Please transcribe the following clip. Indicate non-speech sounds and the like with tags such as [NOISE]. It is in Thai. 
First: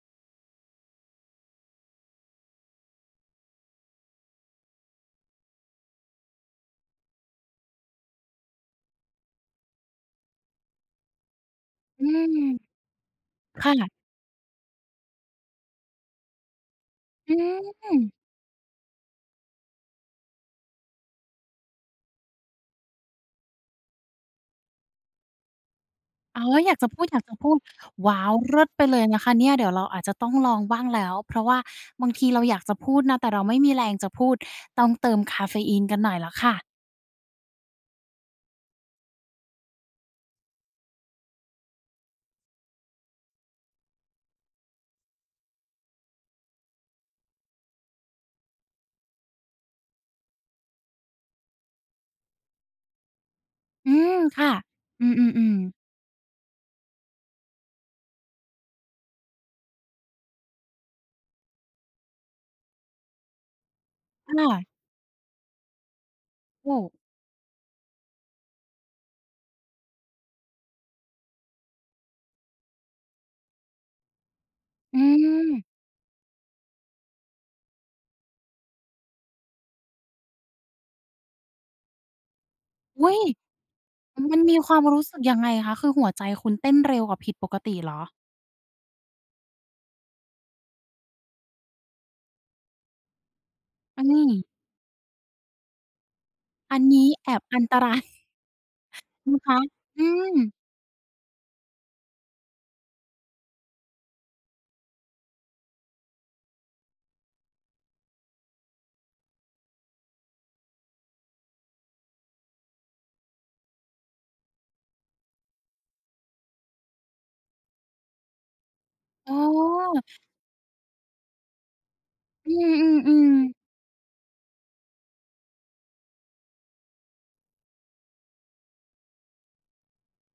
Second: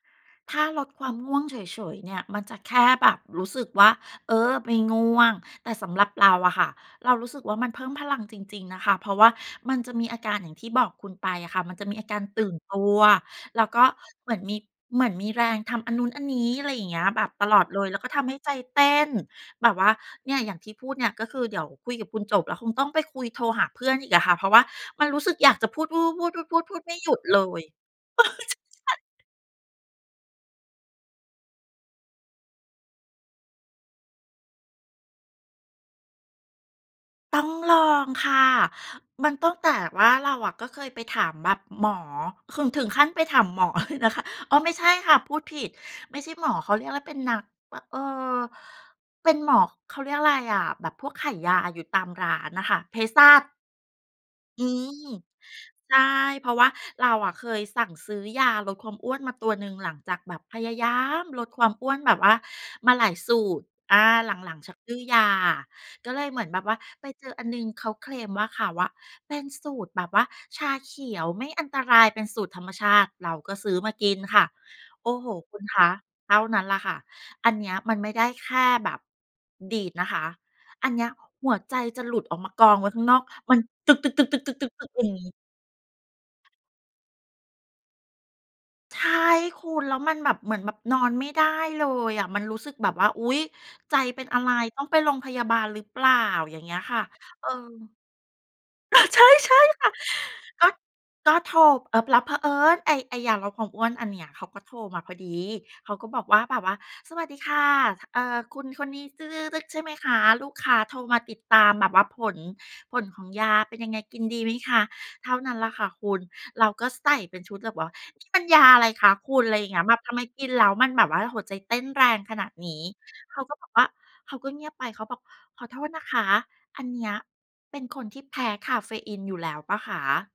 ถ้าลดความง่วงเฉย ๆ เนี่ย มันจะแค่แบบรู้สึกว่า เออ ไม่ง่วง แต่สำหรับเราอะค่ะ เรารู้สึกว่า มันเพิ่มพลังจริง ๆ นะคะ เพราะว่ามันจะมีอาการอย่างที่บอกคุณไปอะค่ะ มันจะมีอือาการตอ ื่นตัว แลค้ว่ก็ะ เหมือนมี เหมือนมีแรงทำอันนู้นอันนี้ อะไรอย่างเงี้ย แบบอตลอดเลย ืแล้วก็อ ทำให้ใจเต้นแบบว่า เนี่ยอย่างที่พูดเนี่ย ก็คือเดี๋ยวคุยกับคุณจบ แล้วคงต้องไปคุย โทรหาเพื่อนอีกอะค่ะ เพราะว่ามันรู้สึกอยากจะพูด ๆ อๆ ๋อ ๆ ๆ ๆ อพยาูกดจะไมพู่หด ยุอยดากจะเลพูด ย ว้าว เริ่ดไปเออ ใช่ เลๆ ยนะคะเนี่ย เดี๋ยวเราอาจจะต้องลองบ้างแล้ว เพราะว่าบางทีเราอยากจะพูดนะ แต่เราไม่มีแรงจะพูดต้องเติมคาเฟอีนกันหน่อยแล้วค่ะ ต้องลองค่ะ มันต้อง แต่ว่าเราอะก็เคยไปถามแบบหมอ ขึง ถึงขั้นไปถามหมอเลยนะคะ อ๋อ ไม่ใช่ค่ะ พูดผิดไม่ใช่หมอ เขาเรียกว่าเป็นนัก เอ่อ เป็นหมอ เขาเรียกอะไรอะ แบบพวกขายยาอยู่ตามร้านน่ะค่ะ เภสัช อืมค่ะ อือืม ม ๆ ๆ ใช่ เพราะว่าเราอะเคยสั่งซื้อยาลดความอ้วนมาตัวหนึ่ง หลังจากแบบพยายามลดความอ้วนแบบว่ามาหลายสูตร อา หคล่ัง ะ ๆ ชักดื้อยา ก็เลยเหมือนแบบโอว่้ าไปเจออันหนึ่งเขาเคลมว่า เขาอะเป็นสูตรแบบว่าชาเขียวไม่อันตรายเป็นสูตรธรรมชาติ เราก็ซื้อมากินค่ะ อืโอ้โฮ คุอ ณคะเท่านั้นล่ะค่ะ อันเนี้ยมันไม่ได้แค่แบบดีดนะคะ อันเนี้ยหัวใจจะหลุดออกมากองไว้ข้อางุน๊อย! กมันตึก ๆ มันมีๆ คๆ ๆ วามรๆ ๆ ูอื้สึกยม ังไงคะ? คือ หัวใจคุณเต้นเร็วกว่าผิดปกติเหรอ? ใช่คุณ แล้วมันแบบ เหมือนแบบนอนไม่ได้เลยอะ มันรู้สึกแบบว่า อุ๊ย ใจอันนีเป็่ นอะไร ต้องไปโรงพยาบาลหรือเปล่า อย่างเงอี้ัยนคน่ะ ี้แอบเออ อัน ตราย [CHUCKLES] ใชนะคะ ่ ๆ ค่ะ อืม ก็ ก็โทร อึบ รับเผอิญ ไอ้ ไอ้ยาลดความอ้วนอันเนี้ยเขาก็โทรมาพอดี เขาก็บอกว่าแบบว่า "สวัสดีค่ะ ค เอ่อ คุณคนนี้จึ๊ก ๆ ๆ ๆ ใช่ไหมคะ? ลูกค้าโทรมาติดตามแบบว่าผล ผลของยาเป็นยังไงกินดีไหมคะ?" เท่านั้นล่ะค่ะคุณ เราก็ใส่เป็นชุดแบบว่า "นี่มันยาอะไรคะอคุ๋ณ?" อะไรอย่างเงี้ย "แบอ บทำไมกินแล้วมันแบบว่าหัวใจเต้นแรงขนอาืดนี้" เขอ าๆ ๆ ก็บอกว่า เขาก็เงียบไป เขาบอก "ขอโทษนะคะ อันเนี้ยเป็นคนที่แพ้คาเฟอีนอยู่แล้วเปล่าคะ?"